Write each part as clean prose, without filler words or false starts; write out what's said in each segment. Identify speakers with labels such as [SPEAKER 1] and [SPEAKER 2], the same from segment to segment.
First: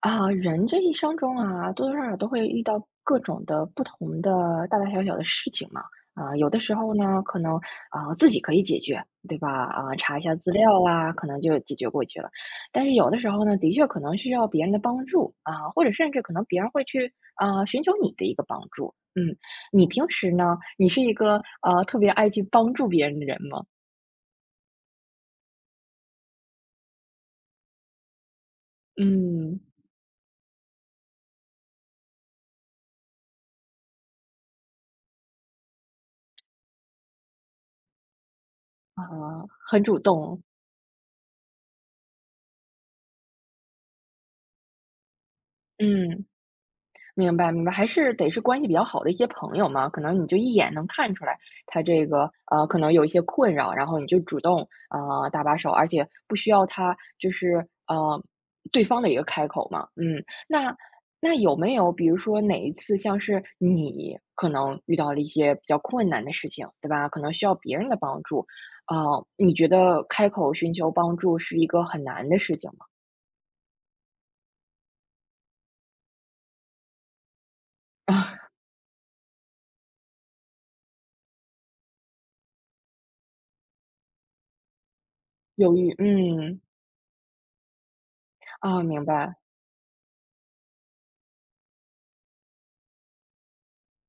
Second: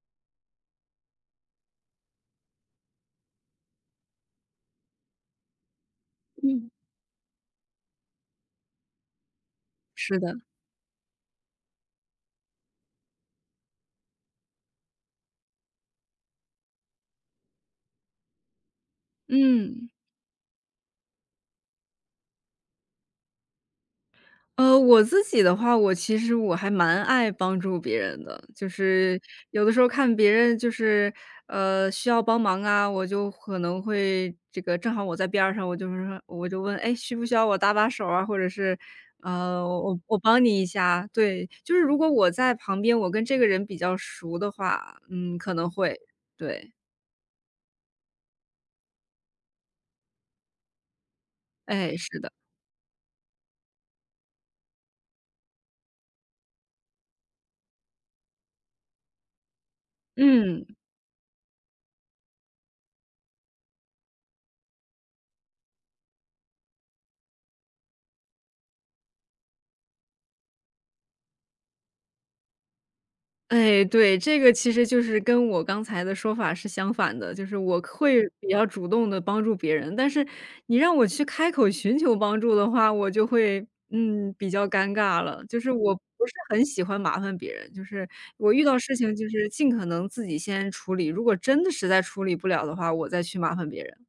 [SPEAKER 1] 啊，人这一生中啊，多多少少都会遇到各种的不同的大大小小的事情嘛。啊、有的
[SPEAKER 2] 嗯，
[SPEAKER 1] 时候呢，可能啊、自己可以解决，对吧？啊、
[SPEAKER 2] 是
[SPEAKER 1] 查一下
[SPEAKER 2] 的，
[SPEAKER 1] 资料啊，可能就解决过去了。但是有的时候呢，的确可能需要别人的帮助啊、或者甚至可能别人会去啊、寻求你的一个帮助。嗯，你
[SPEAKER 2] 嗯，
[SPEAKER 1] 平时呢，你是一个特别爱去帮助别人的人吗？
[SPEAKER 2] 我自己的话，我其实还蛮爱帮助别人的，就是
[SPEAKER 1] 嗯，
[SPEAKER 2] 有的时候看别人就是需要帮忙啊，我就可能会这个正好我在边儿上，我就是说我就问，哎，需不需要我搭把手啊，或者是
[SPEAKER 1] 啊、
[SPEAKER 2] 呃
[SPEAKER 1] 很
[SPEAKER 2] 我
[SPEAKER 1] 主
[SPEAKER 2] 我
[SPEAKER 1] 动。
[SPEAKER 2] 帮你一下，对，就是如果我在旁边，我跟这个人比较熟的话，嗯，可能会，
[SPEAKER 1] 嗯。
[SPEAKER 2] 对，
[SPEAKER 1] 明白明白，还是得是关系比较好的一些朋友嘛，可能你就一眼能看出来他
[SPEAKER 2] 哎，
[SPEAKER 1] 这
[SPEAKER 2] 是
[SPEAKER 1] 个
[SPEAKER 2] 的，
[SPEAKER 1] 可能有一些困扰，然后你就主动搭把手，而且不需要他就是对方的一个开口嘛，嗯，
[SPEAKER 2] 嗯。
[SPEAKER 1] 那有没有比如说哪一次像是你可能遇到了一些比较困难的事情，对吧？可能需要别人的帮助，你觉得开口寻求帮助是一个很难的事情吗？
[SPEAKER 2] 哎，对，这个其实就是跟我刚才的说法是相反的，就是我 会
[SPEAKER 1] 啊，
[SPEAKER 2] 比较主动的帮助别人，但是你让我去开口寻求帮助的话，我就会，嗯，比较尴尬了。就是
[SPEAKER 1] 犹
[SPEAKER 2] 我
[SPEAKER 1] 豫，
[SPEAKER 2] 不是
[SPEAKER 1] 嗯，
[SPEAKER 2] 很喜欢麻烦别人，就是我遇到
[SPEAKER 1] 啊，
[SPEAKER 2] 事
[SPEAKER 1] 明
[SPEAKER 2] 情就
[SPEAKER 1] 白。
[SPEAKER 2] 是尽可能自己先处理，如果真的实在处理不了的话，我再去麻烦别人。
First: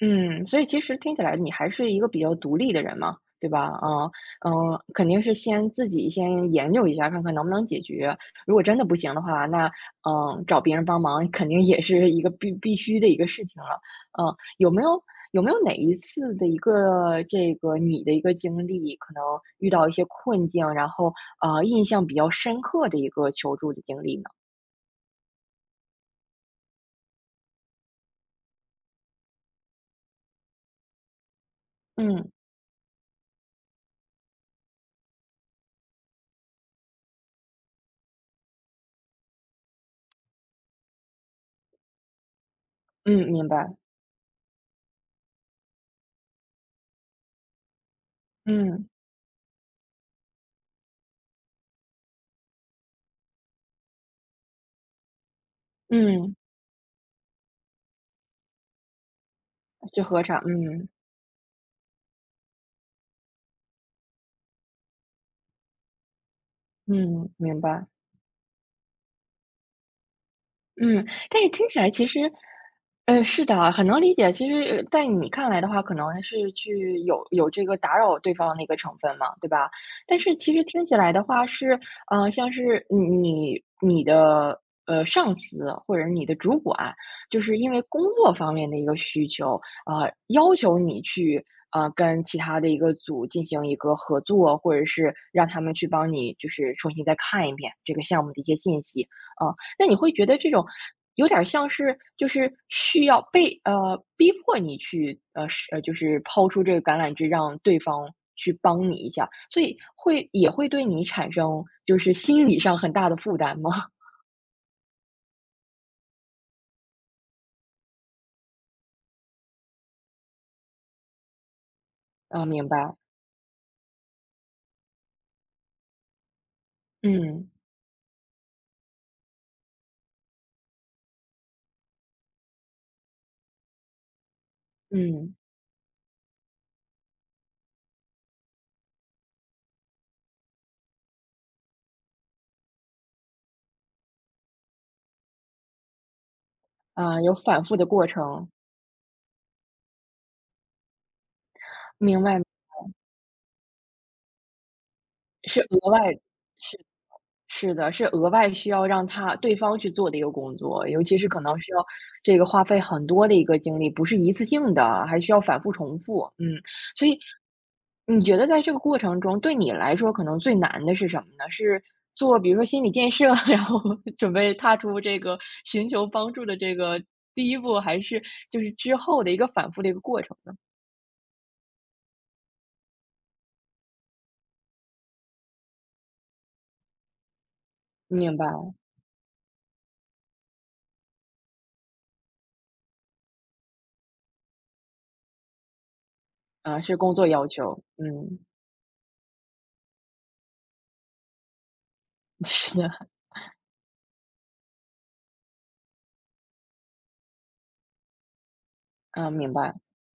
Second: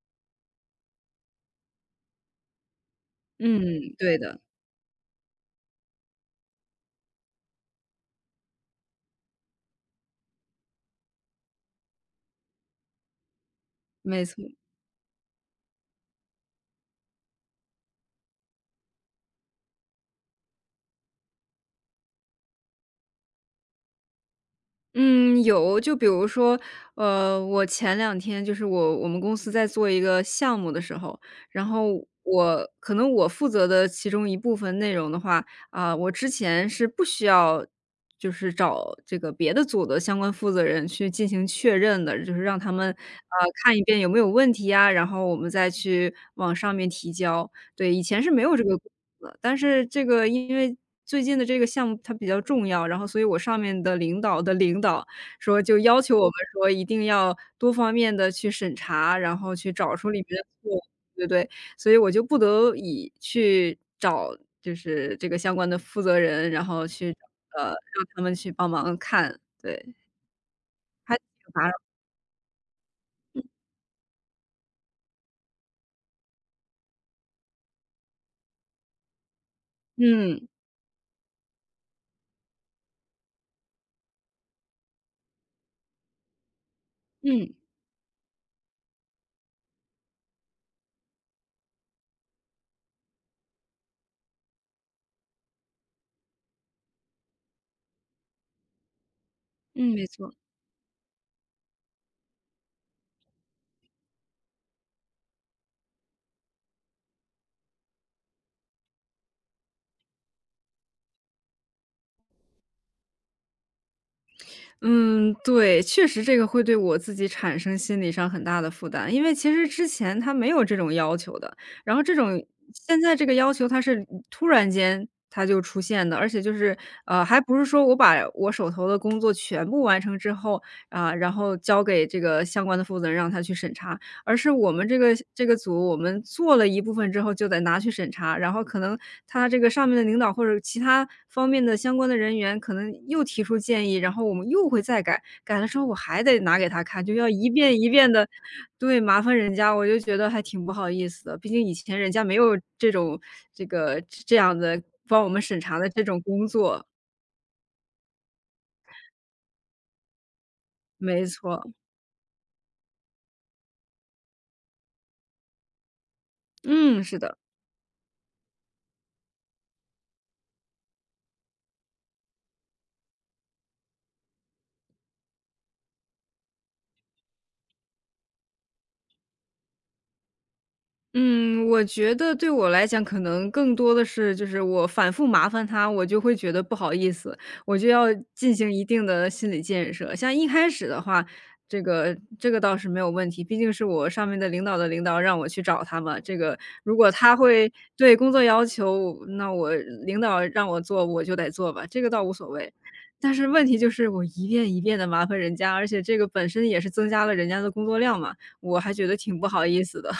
[SPEAKER 1] 嗯，所以其实听起来你还是一个比较独立的人嘛，对
[SPEAKER 2] 嗯，
[SPEAKER 1] 吧？啊，
[SPEAKER 2] 对的，
[SPEAKER 1] 嗯，肯定是先自己先研究一下，看看能不能解决。如果真的不行的话，那嗯，找别人帮忙肯定也是一个必须的一个事情了。
[SPEAKER 2] 没错。
[SPEAKER 1] 嗯，有没有有没有哪一次的一个这个你的一个经历，可能遇到一些困境，然后印象比较深刻的一个求助的经历呢？
[SPEAKER 2] 嗯，有，就比如说，我前两天就是我们公司在做一个项目的时候，然后
[SPEAKER 1] 嗯
[SPEAKER 2] 我可能负责的其中一部分内容的话，啊、我之前是不需要就是找这个别的组的相关负责人去进行确认的，就是让他们
[SPEAKER 1] 嗯，明
[SPEAKER 2] 看
[SPEAKER 1] 白。
[SPEAKER 2] 一遍有没有问题啊，然后我们再去往上面提交。对，以前是没有这个。
[SPEAKER 1] 嗯
[SPEAKER 2] 的但是这个因为最近的这个项目它比较重要，然后所以我上面的领导的领导说就要求我们
[SPEAKER 1] 嗯，
[SPEAKER 2] 说一定要多方面的去审查，然后去找
[SPEAKER 1] 是
[SPEAKER 2] 出里
[SPEAKER 1] 核
[SPEAKER 2] 面
[SPEAKER 1] 查。
[SPEAKER 2] 的错误，
[SPEAKER 1] 嗯
[SPEAKER 2] 对对。所以我就不得已去找就是这个相关的负责人，然后去
[SPEAKER 1] 嗯，明白。
[SPEAKER 2] 让他们去帮忙看，对，
[SPEAKER 1] 嗯，
[SPEAKER 2] 还
[SPEAKER 1] 但是
[SPEAKER 2] 挺
[SPEAKER 1] 听
[SPEAKER 2] 烦。
[SPEAKER 1] 起来其实，是的，很能理解。其实，在你看来的话，可能是去有这个打扰对方的一个成分嘛，对吧？但是
[SPEAKER 2] 嗯，
[SPEAKER 1] 其实听起来的话是，像是你的上司或者你的主管，就
[SPEAKER 2] 嗯，
[SPEAKER 1] 是因为工作方面的一个需求，要求你去跟其他的一个组进行一个合作，或者是让他们去帮你就是重新再看一遍这个项目的一些信息。那
[SPEAKER 2] 嗯，
[SPEAKER 1] 你
[SPEAKER 2] 没
[SPEAKER 1] 会觉
[SPEAKER 2] 错。
[SPEAKER 1] 得这种有点儿像是就是需要被逼迫你去是就是抛出这个橄榄枝，让对方去帮你一下，所以会也会对你产生就是心理上很大的负担吗？
[SPEAKER 2] 嗯，对，确实这个会对我自己产生心理上很大的负担，因为其实之前他没有这种要求的，然后这种
[SPEAKER 1] 啊，明白，
[SPEAKER 2] 现在这个要求它是突然间它就出现的，而且就是，还
[SPEAKER 1] 嗯
[SPEAKER 2] 不是说我把我手头的工作全部完成之后，啊，然后交给这个相关的负责人让他去审查。而是我们这个
[SPEAKER 1] 嗯，
[SPEAKER 2] 这个组，我们做了一部分之后就得拿去审查，然后可能他这个上面的领导或者其他方面的相关的人员可能又提出建议，然后我们又会再改，改了之后我还得拿给他看，就
[SPEAKER 1] 啊，
[SPEAKER 2] 要
[SPEAKER 1] 有
[SPEAKER 2] 一
[SPEAKER 1] 反复
[SPEAKER 2] 遍
[SPEAKER 1] 的
[SPEAKER 2] 一
[SPEAKER 1] 过
[SPEAKER 2] 遍的，
[SPEAKER 1] 程，
[SPEAKER 2] 对，麻烦人家，我就觉得还挺不好意思的。毕竟以前人家
[SPEAKER 1] 明
[SPEAKER 2] 没
[SPEAKER 1] 白，
[SPEAKER 2] 有这种这个这样的帮我们审
[SPEAKER 1] 是
[SPEAKER 2] 查的
[SPEAKER 1] 额
[SPEAKER 2] 这
[SPEAKER 1] 外，
[SPEAKER 2] 种工
[SPEAKER 1] 是
[SPEAKER 2] 作，
[SPEAKER 1] 是的，是额外需要让他对方去做的一个工作，尤其
[SPEAKER 2] 没
[SPEAKER 1] 是可能
[SPEAKER 2] 错，
[SPEAKER 1] 需要这个花费很多的一个精力，不是一次性的，还需要反复重复。嗯，
[SPEAKER 2] 嗯，
[SPEAKER 1] 所
[SPEAKER 2] 是
[SPEAKER 1] 以
[SPEAKER 2] 的。
[SPEAKER 1] 你觉得在这个过程中，对你来说可能最难的是什么呢？是做比如说心理建设，然后准备踏出这个寻求帮助的这个第一步，还是就是之后的一个反复的一个过程呢？
[SPEAKER 2] 嗯，我觉得对我来讲，可能更多的是就是我反复麻烦他，我就会觉得不好意思，我就要
[SPEAKER 1] 明白，
[SPEAKER 2] 进行一定的心理建设。像一开始的话，这个倒是没有问题，毕竟是我上面的领导的领导让我去找他嘛。这个
[SPEAKER 1] 啊，
[SPEAKER 2] 如
[SPEAKER 1] 是
[SPEAKER 2] 果
[SPEAKER 1] 工作
[SPEAKER 2] 他
[SPEAKER 1] 要
[SPEAKER 2] 会
[SPEAKER 1] 求，
[SPEAKER 2] 对工
[SPEAKER 1] 嗯，
[SPEAKER 2] 作要求，那我领导让我做，我就得做吧，这个倒无 所谓。
[SPEAKER 1] 是的，
[SPEAKER 2] 但是问题就是我一遍一遍的麻烦人家，而且这个本身也是增加了人家的工作量嘛，我还觉得
[SPEAKER 1] 啊，
[SPEAKER 2] 挺不
[SPEAKER 1] 明
[SPEAKER 2] 好
[SPEAKER 1] 白。
[SPEAKER 2] 意思的。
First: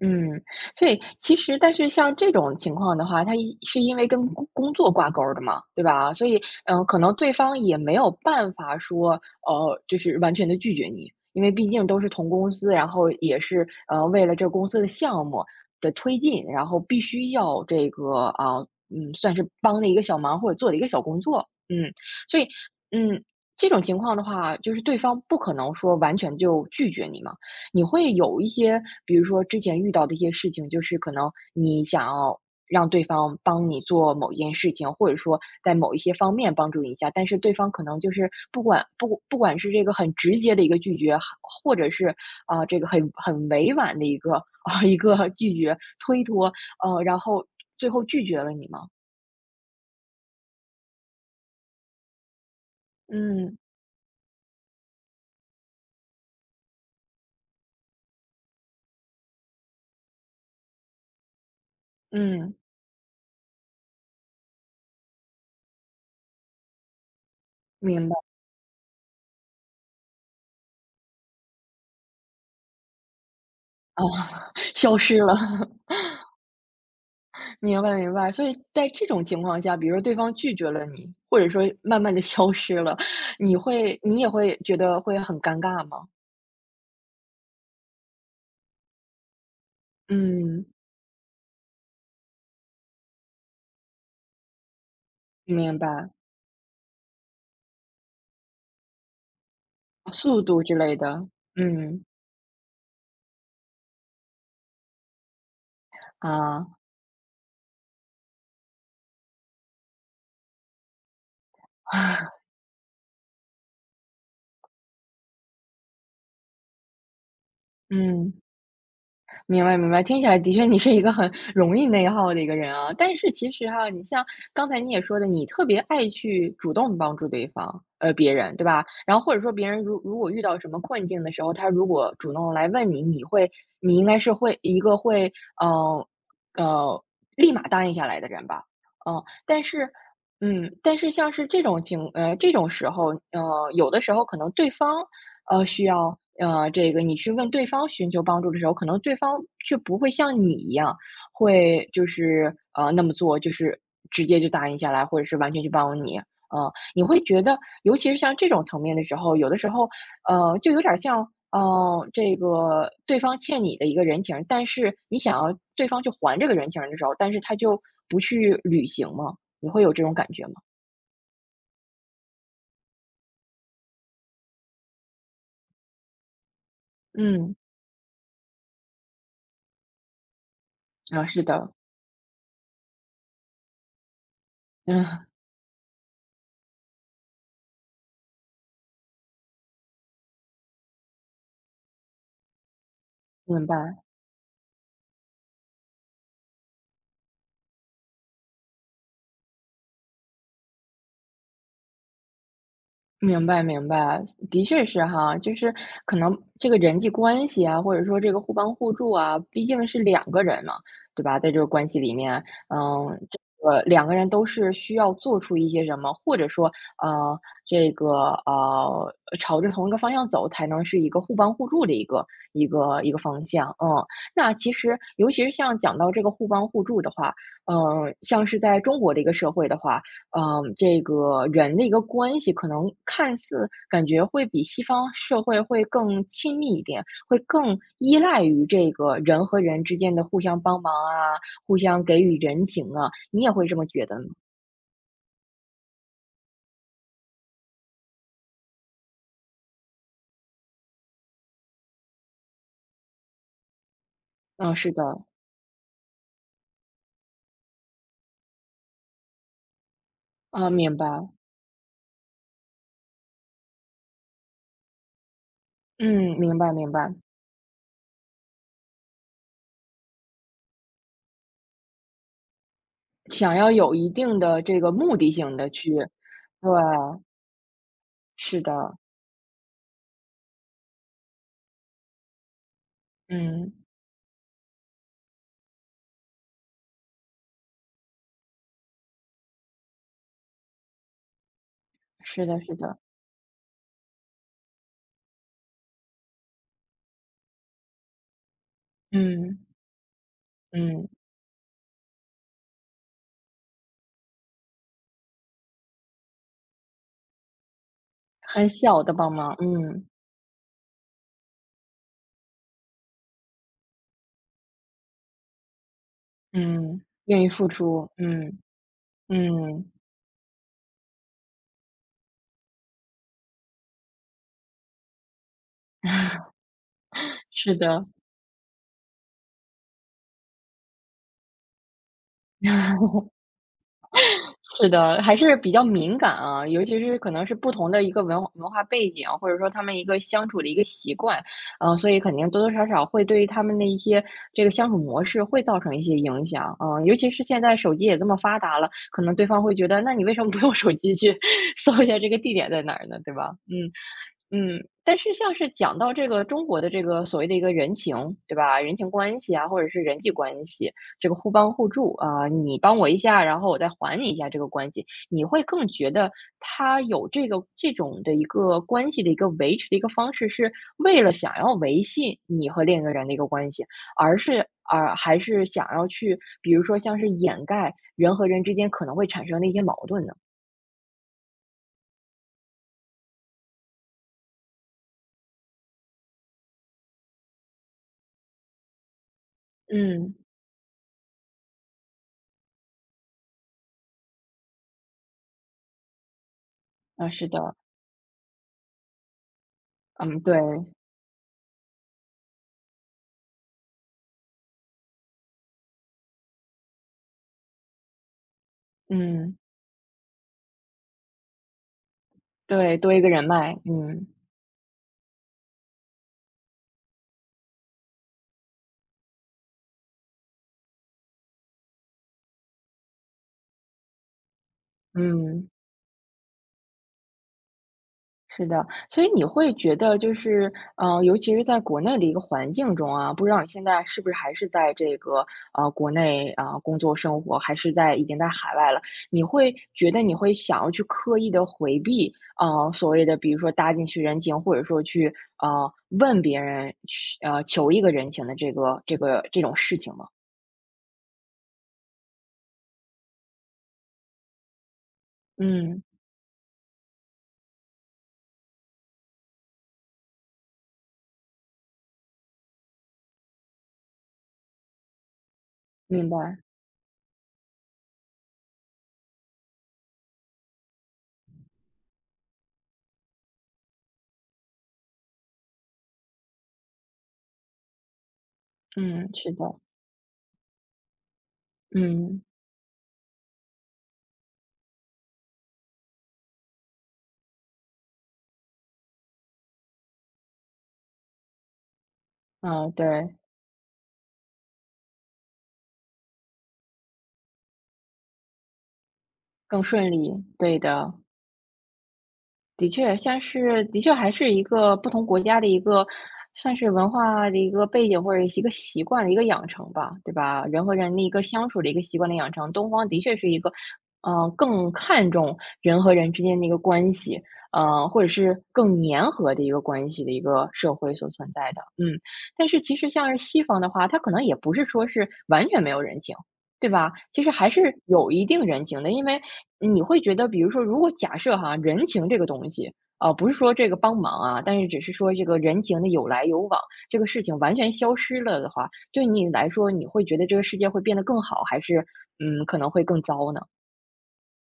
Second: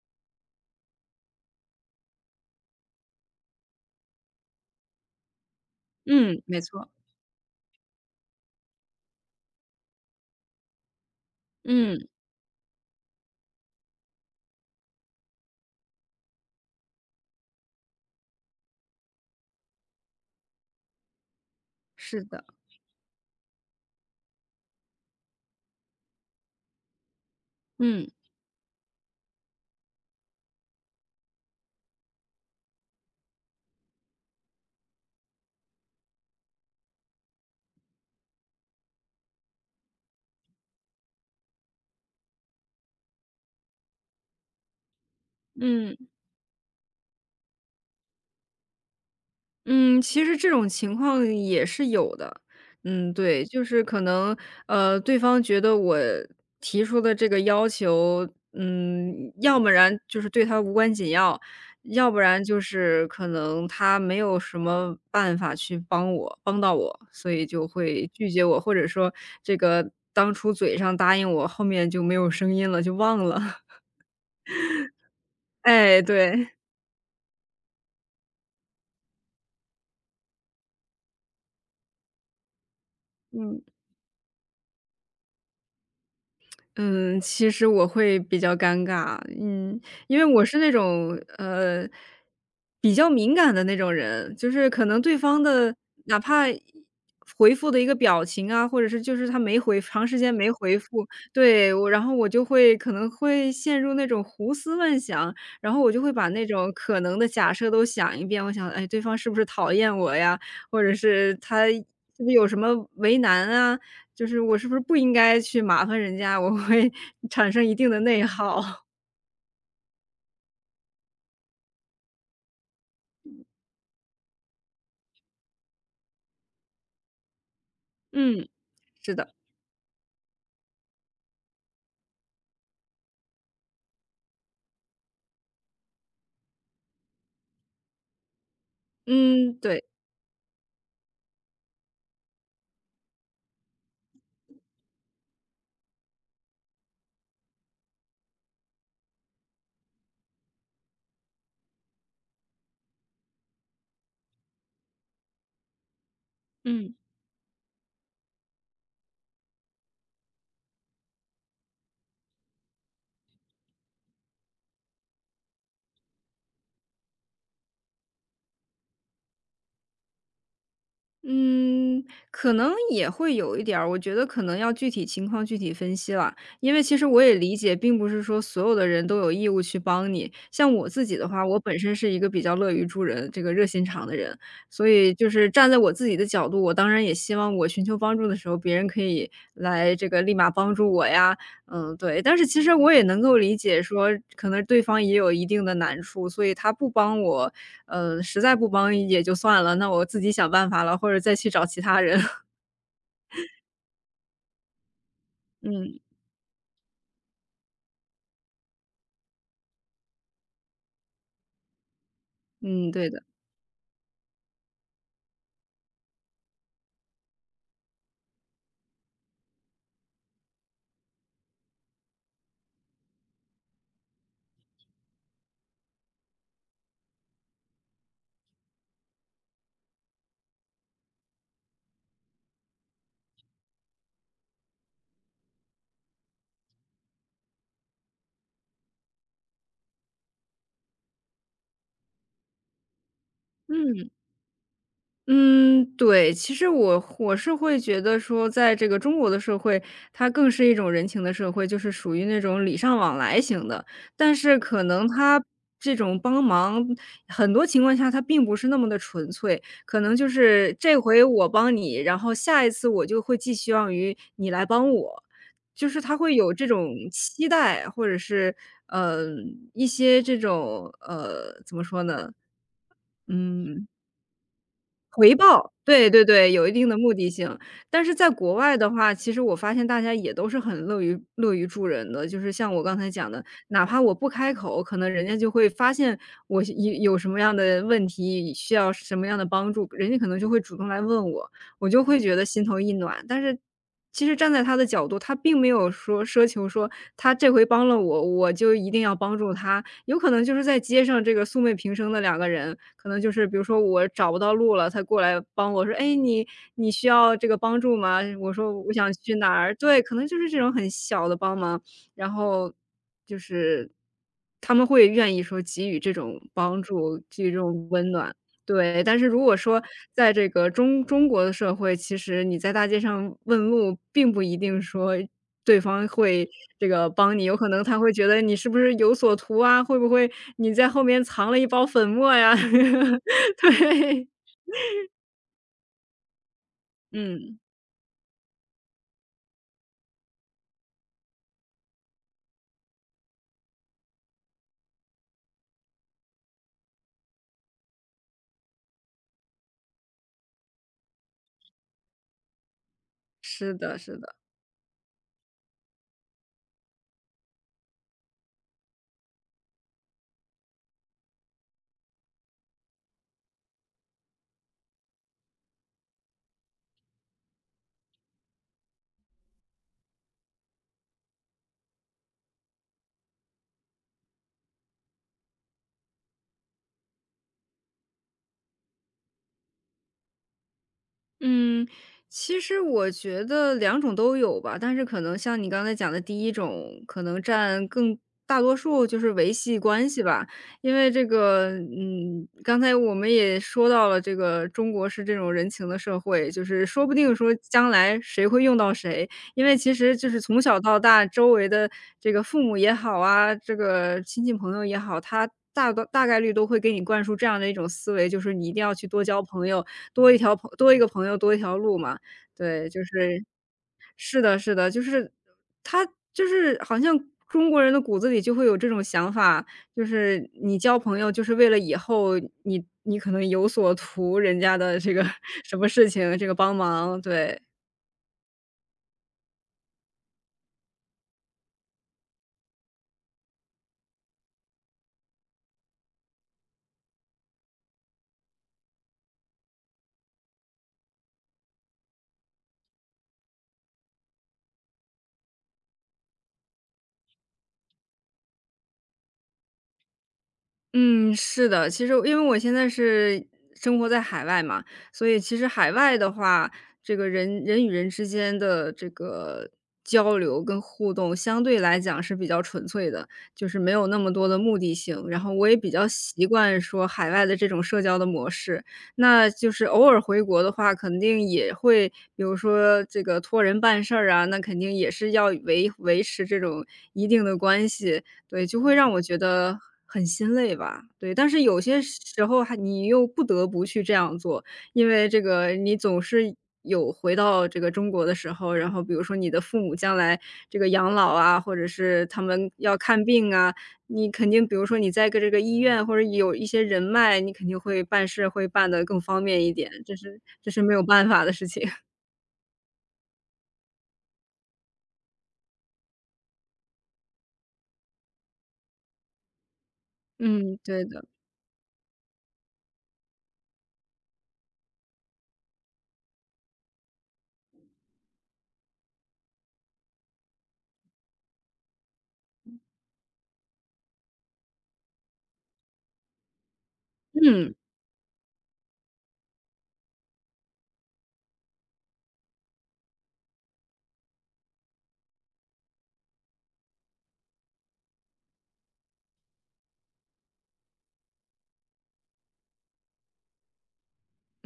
[SPEAKER 1] 嗯，所以其实但是像这种情况的话，它一是因为跟工作挂钩儿的嘛，对吧？所以，
[SPEAKER 2] 嗯，没
[SPEAKER 1] 嗯，
[SPEAKER 2] 错，
[SPEAKER 1] 可能对方也没有办法说，就是完全的拒绝你，因为毕竟
[SPEAKER 2] 嗯，
[SPEAKER 1] 都是同公司，然后也是，为了这公司的项目的推进，然后必须要这个啊，嗯，算是帮的一个小忙或者做的一个小工作，嗯。
[SPEAKER 2] 是
[SPEAKER 1] 所
[SPEAKER 2] 的，
[SPEAKER 1] 以，嗯，这种情况的话，就是对方不可能说完全就拒绝你嘛，你
[SPEAKER 2] 嗯，
[SPEAKER 1] 会有一些，比如说之前遇到的一些事情，就是可能你想要让对方帮你做某一件事情，或者说在某一些方面帮助你一下，但是对方可能就是不管不不管是这个很直接的一个拒绝，或者是啊、这个很委婉的一个啊、一个拒绝
[SPEAKER 2] 嗯，
[SPEAKER 1] 推脱，然后最后拒绝了你吗？
[SPEAKER 2] 嗯，其实这种情况也是有的。嗯，对，
[SPEAKER 1] 嗯
[SPEAKER 2] 就是可能，对方觉得我提出的这个要求，嗯，要不然就是对他无关紧要，要不然
[SPEAKER 1] 嗯，
[SPEAKER 2] 就是可能他没有什么办法去帮到我，所以就会
[SPEAKER 1] 明白
[SPEAKER 2] 拒绝我，或者说这个当初嘴上答应我，后面就没有声音了，就忘了。
[SPEAKER 1] 啊，消失了。
[SPEAKER 2] 哎，对，
[SPEAKER 1] 明白明白，所以在这种情况下，比如说对方拒绝了你，或者说 慢慢的消失了，你
[SPEAKER 2] 嗯。
[SPEAKER 1] 会你也会觉得会很尴尬吗？
[SPEAKER 2] 嗯，其实我会比较尴尬，嗯，因为我是
[SPEAKER 1] 嗯，
[SPEAKER 2] 那种比较敏感的那种人，就是可能对方的
[SPEAKER 1] 明白，
[SPEAKER 2] 哪怕回复的一个表情啊，或者是就是他没回长时间
[SPEAKER 1] 速
[SPEAKER 2] 没
[SPEAKER 1] 度之
[SPEAKER 2] 回
[SPEAKER 1] 类
[SPEAKER 2] 复，
[SPEAKER 1] 的，
[SPEAKER 2] 对我，然
[SPEAKER 1] 嗯，
[SPEAKER 2] 后我就会可能会陷入那种胡思乱想，然后我就会把那
[SPEAKER 1] 啊，
[SPEAKER 2] 种可能的假设都想一遍，我想，哎，对方是不是讨厌我呀，或者是他。是不是 有什么为难啊？就是我是不是不应该去麻烦人家，我会 产生一定的内
[SPEAKER 1] 嗯。
[SPEAKER 2] 耗。
[SPEAKER 1] 明白明白，听起来的确你是一个很容易内耗的一个人啊。但是其实哈，你像刚才你也说的，你特别爱去主动帮助对方，别
[SPEAKER 2] 嗯。
[SPEAKER 1] 人，对吧？
[SPEAKER 2] 是
[SPEAKER 1] 然后
[SPEAKER 2] 的，
[SPEAKER 1] 或者说别人如果遇到什么困境的时候，他如果主动来问你，你会，你应该是会一个会，呃，呃，立马答应下来的人吧？嗯、
[SPEAKER 2] 嗯，
[SPEAKER 1] 但
[SPEAKER 2] 对。
[SPEAKER 1] 是。嗯，但是像是这种情，这种时候，有的时候可能对方需要这个你去问对方寻求帮助的时候，可能对方却不会像你一样，会就是那么做，就是直接就答应下来，或者是完全去帮你。
[SPEAKER 2] 嗯。
[SPEAKER 1] 你会觉得，尤其是像这种层面的时候，有的时候就有点儿像这个对方欠你的一个人情儿，但是你想要对方去还这个人情儿的时候，但是他就不去履行嘛，你会有这种感觉吗？
[SPEAKER 2] 嗯，可能也会有一点儿，我觉得可能要具体情况具体分析了，因为其实我也
[SPEAKER 1] 嗯，
[SPEAKER 2] 理解，并不是说所有的人都有义务去帮你。像我自己的
[SPEAKER 1] 啊，是
[SPEAKER 2] 话，我
[SPEAKER 1] 的，
[SPEAKER 2] 本身是一个比较乐于助人、这个热心肠的人，所以
[SPEAKER 1] 嗯，
[SPEAKER 2] 就是站在我自己的角度，我当然也希望我寻求帮助的时候，别人可以来这个立马帮助我呀。嗯，对。但是其实我也能够理
[SPEAKER 1] 明
[SPEAKER 2] 解
[SPEAKER 1] 白。
[SPEAKER 2] 说，可能对方也有一定的难处，所以他不帮我，实在不帮也就算了，那我自己想办法了，或者再去找其他人。
[SPEAKER 1] 明白明白，的确是哈，就是
[SPEAKER 2] 嗯，
[SPEAKER 1] 可能这个人际关系啊，或者说这个互帮互助啊，毕竟是两个人嘛，对吧？在这个关系里面，
[SPEAKER 2] 嗯，对
[SPEAKER 1] 嗯，
[SPEAKER 2] 的。
[SPEAKER 1] 这个两个人都是需要做出一些什么，或者说，呃，这个呃，朝着同一个方向走，才能是一个互帮互助的一个方向。嗯，那其实尤其是像讲到这个互帮互助的话，嗯，像是在中国的一个社会的话。嗯，这个人的一个关系，可能看似感觉会比西方社会会更亲密一点，会更依赖于这个人和人之间的互相帮忙啊，互相给予人情啊，你也会这么觉
[SPEAKER 2] 嗯。
[SPEAKER 1] 得吗？
[SPEAKER 2] 嗯，对，其实我是会觉得说，在这个中国的社会，它更是一种人情的社会，就是属于那种礼尚往来型的。但是
[SPEAKER 1] 嗯，
[SPEAKER 2] 可
[SPEAKER 1] 是的，
[SPEAKER 2] 能他这种帮忙，很多情况下他并不是那么的纯粹，可能就
[SPEAKER 1] 嗯，
[SPEAKER 2] 是
[SPEAKER 1] 明
[SPEAKER 2] 这回
[SPEAKER 1] 白，
[SPEAKER 2] 我帮你，然后下一次我就会寄希望于你来帮我，就是他会
[SPEAKER 1] 嗯，
[SPEAKER 2] 有
[SPEAKER 1] 明
[SPEAKER 2] 这
[SPEAKER 1] 白明
[SPEAKER 2] 种
[SPEAKER 1] 白，
[SPEAKER 2] 期待，或者是呃一些这种怎么说呢？
[SPEAKER 1] 想要
[SPEAKER 2] 嗯，
[SPEAKER 1] 有一定的这个目的性的去，
[SPEAKER 2] 对对对，有
[SPEAKER 1] 对，
[SPEAKER 2] 一定的目的性。但是在国
[SPEAKER 1] 是
[SPEAKER 2] 外的
[SPEAKER 1] 的，
[SPEAKER 2] 话，其实我发现大家也都是很乐于助人的，就是像我刚才讲的，
[SPEAKER 1] 嗯，
[SPEAKER 2] 哪怕我不开口，可能人家就会发现我有什么样的问题，需要什么样的帮助，人家可能就会主动来问我。我就会觉得
[SPEAKER 1] 是的
[SPEAKER 2] 心
[SPEAKER 1] 是
[SPEAKER 2] 头一
[SPEAKER 1] 的，
[SPEAKER 2] 暖。但是其实站在他的角度，他并没有说奢求说他这回帮了我，我就一定要帮助
[SPEAKER 1] 嗯
[SPEAKER 2] 他。有可能就是在街
[SPEAKER 1] 嗯，
[SPEAKER 2] 上这个素昧平生的两个人，可能就是比如说我找不到路了，他过来帮我说："哎，你需要这个帮助吗？"我
[SPEAKER 1] 很
[SPEAKER 2] 说："我
[SPEAKER 1] 小
[SPEAKER 2] 想
[SPEAKER 1] 的帮
[SPEAKER 2] 去哪
[SPEAKER 1] 忙，
[SPEAKER 2] 儿。"对，
[SPEAKER 1] 嗯
[SPEAKER 2] 可能就是这种很小的帮忙，然后就是他们会愿意说给予这种帮
[SPEAKER 1] 嗯，
[SPEAKER 2] 助，
[SPEAKER 1] 愿
[SPEAKER 2] 给
[SPEAKER 1] 意
[SPEAKER 2] 予这
[SPEAKER 1] 付
[SPEAKER 2] 种
[SPEAKER 1] 出，
[SPEAKER 2] 温暖。
[SPEAKER 1] 嗯。
[SPEAKER 2] 对，但是如果说
[SPEAKER 1] 嗯，
[SPEAKER 2] 在这个中国的社会，其实你在大街上问路，并不一定说对方会这个帮你，有可
[SPEAKER 1] 是
[SPEAKER 2] 能他
[SPEAKER 1] 的，
[SPEAKER 2] 会觉得你是不是有所图啊？会不会你在后面藏了一包粉末呀？对，
[SPEAKER 1] 是的，还是比较敏感啊，尤其是可能是
[SPEAKER 2] 嗯，
[SPEAKER 1] 不同的一个文化背景，或者说他们一个相处的一个习惯，嗯，所以肯定多多少少会对于他们的一些这个相处模式会造成一些影响，嗯、尤其是现在手机也这么发达了，可能对方会觉得，那你为什么不用手机去 搜一下这个地点在哪儿呢，对吧？
[SPEAKER 2] 是
[SPEAKER 1] 嗯，
[SPEAKER 2] 的，是的。
[SPEAKER 1] 嗯，但是像是讲到这个中国的这个所谓的一个人情，对吧？人情关系啊，或者是人际关系，这个互帮互助啊，你帮我一下，然后我再还你一下，这个关系，你会更觉得他有这个这种的一个关系的一个维持的一个方式，是为了想要维系你和另一个人的一个关系，而是而还是想要去，比如说像是掩盖人和人之间可能会产生的一些矛盾呢？
[SPEAKER 2] 嗯，其实我觉得两种都有吧，但是可能像你刚才讲的第一种，可能占更大多数，就是维系关系
[SPEAKER 1] 嗯，
[SPEAKER 2] 吧。因为这个，嗯，刚才我们也说到了，这个中国是这种人情的社会，就是说不
[SPEAKER 1] 啊，
[SPEAKER 2] 定
[SPEAKER 1] 是
[SPEAKER 2] 说
[SPEAKER 1] 的，
[SPEAKER 2] 将来谁会用到谁，因为其实就是
[SPEAKER 1] 嗯，对，
[SPEAKER 2] 从小到大，周围的这个父母也好啊，这个亲戚朋友也好，他。大概率都会给你灌输这样的一种思维，就是你一定要去多交
[SPEAKER 1] 嗯。
[SPEAKER 2] 朋友，多一个朋友多一条路嘛。对，
[SPEAKER 1] 对，
[SPEAKER 2] 就
[SPEAKER 1] 多一个
[SPEAKER 2] 是
[SPEAKER 1] 人脉，嗯，
[SPEAKER 2] 是的是的，就是他就是好像中国人的骨子里就会有这种想法，就是你交朋友就是为了以后你可能有所图人家的这个
[SPEAKER 1] 嗯，
[SPEAKER 2] 什么事情，这个帮忙，对。
[SPEAKER 1] 是的。所以你会觉得就是，尤其是在国内的一个环境中啊，不知道你现在是不是还是在这个，国内啊，工作生活，还是在已经在海外了，你会觉得你会想要去刻意的回避，所谓的比如说搭进去人情，或者说去，问别人去，求一个人情的这个这个这种事情吗？
[SPEAKER 2] 嗯，是的，其实因为我现在是生活在海外嘛，所以其实海
[SPEAKER 1] 嗯，
[SPEAKER 2] 外的话，这个人与人之间的这个交流跟互动相对来讲是比较纯粹的，就是没有那么多的目的性。然后我也比较
[SPEAKER 1] 明
[SPEAKER 2] 习
[SPEAKER 1] 白，
[SPEAKER 2] 惯说海外的这种社交的模式，那就是偶尔回国的话，肯定也会，比如说这个托人办事儿啊，那肯定也是要维持这种一定的关系。对，就会让我
[SPEAKER 1] 嗯，
[SPEAKER 2] 觉
[SPEAKER 1] 是
[SPEAKER 2] 得
[SPEAKER 1] 的，
[SPEAKER 2] 很心累吧。对，但是有些
[SPEAKER 1] 嗯，
[SPEAKER 2] 时候还你又不得不去这样做，因为这个你总是有回到这个中国的时候，然后比如说你的父母将来这个养老啊，或者是他们
[SPEAKER 1] 啊，
[SPEAKER 2] 要看
[SPEAKER 1] 对。
[SPEAKER 2] 病啊，你肯定比如说你在个这个医院或者有一些人脉，你肯定会办事会办得更方便一
[SPEAKER 1] 更
[SPEAKER 2] 点，
[SPEAKER 1] 顺利，
[SPEAKER 2] 这
[SPEAKER 1] 对
[SPEAKER 2] 是没有
[SPEAKER 1] 的，
[SPEAKER 2] 办法的事情。
[SPEAKER 1] 的确，像是的确还是一个不同国家的一个，算是文化的一个背景或者一个习惯的一个养成吧，对吧？
[SPEAKER 2] 嗯，
[SPEAKER 1] 人和
[SPEAKER 2] 对
[SPEAKER 1] 人的
[SPEAKER 2] 的，
[SPEAKER 1] 一个相处的一个习惯的养成，东方的确是一个，更看重人和人之间的一个关系，或者是更粘合的一个关系的一个社会所存在的，嗯。但是其实像是西方的话，它可能也不是说是完全没有人情，对吧？其实还
[SPEAKER 2] 嗯。
[SPEAKER 1] 是有一定人情的，因为你会觉得，比如说，如果假设哈，人情这个东西，啊、不是说这个帮忙啊，但是只是说这个人情的有来有往，这个事情完全消失了的话，对你来说，你会觉得这个世界会变得更好，还是可能会更糟呢？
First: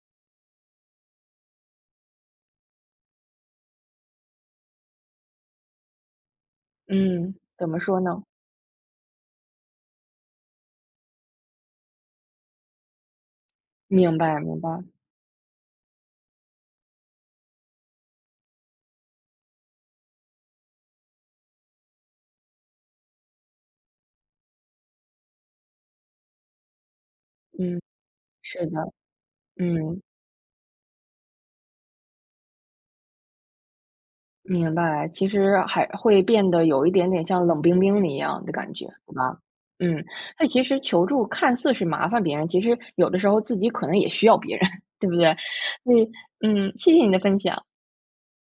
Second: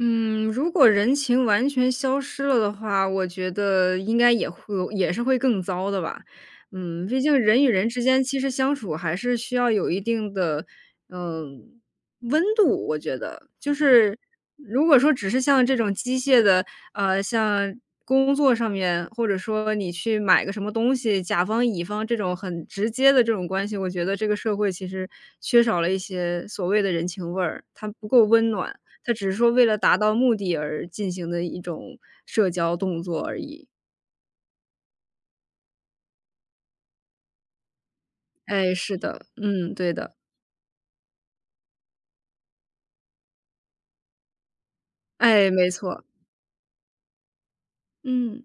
[SPEAKER 2] 嗯，如果人情完全消失了的话，我觉得应该也是会更糟的吧。嗯，毕
[SPEAKER 1] 嗯，
[SPEAKER 2] 竟人与
[SPEAKER 1] 怎么
[SPEAKER 2] 人
[SPEAKER 1] 说
[SPEAKER 2] 之间
[SPEAKER 1] 呢？
[SPEAKER 2] 其实相处还是需要有一定的，嗯，温度。我觉得，就是
[SPEAKER 1] 明白，明白，
[SPEAKER 2] 如果说只是像这种机械的，像工作上面，或者说你去买个什么东西，甲方乙方这种很直接的这种关系，我觉得这个社会其实缺少了一些所谓的人情味儿，
[SPEAKER 1] 嗯，
[SPEAKER 2] 它不够温
[SPEAKER 1] 是
[SPEAKER 2] 暖。
[SPEAKER 1] 的，
[SPEAKER 2] 它只是说为了达
[SPEAKER 1] 嗯。
[SPEAKER 2] 到目的而进行的一种社交动作而已。
[SPEAKER 1] 明白，其实还会变得有一点点像冷冰冰的一样的感
[SPEAKER 2] 哎，
[SPEAKER 1] 觉，
[SPEAKER 2] 是
[SPEAKER 1] 对
[SPEAKER 2] 的，
[SPEAKER 1] 吧？
[SPEAKER 2] 嗯，对
[SPEAKER 1] 嗯，
[SPEAKER 2] 的，
[SPEAKER 1] 那其实求助看似是麻烦别人，其实有的时候自己可能也需要别人，对不对？
[SPEAKER 2] 哎，没
[SPEAKER 1] 所
[SPEAKER 2] 错，
[SPEAKER 1] 以，嗯，谢谢你的分享。
[SPEAKER 2] 嗯。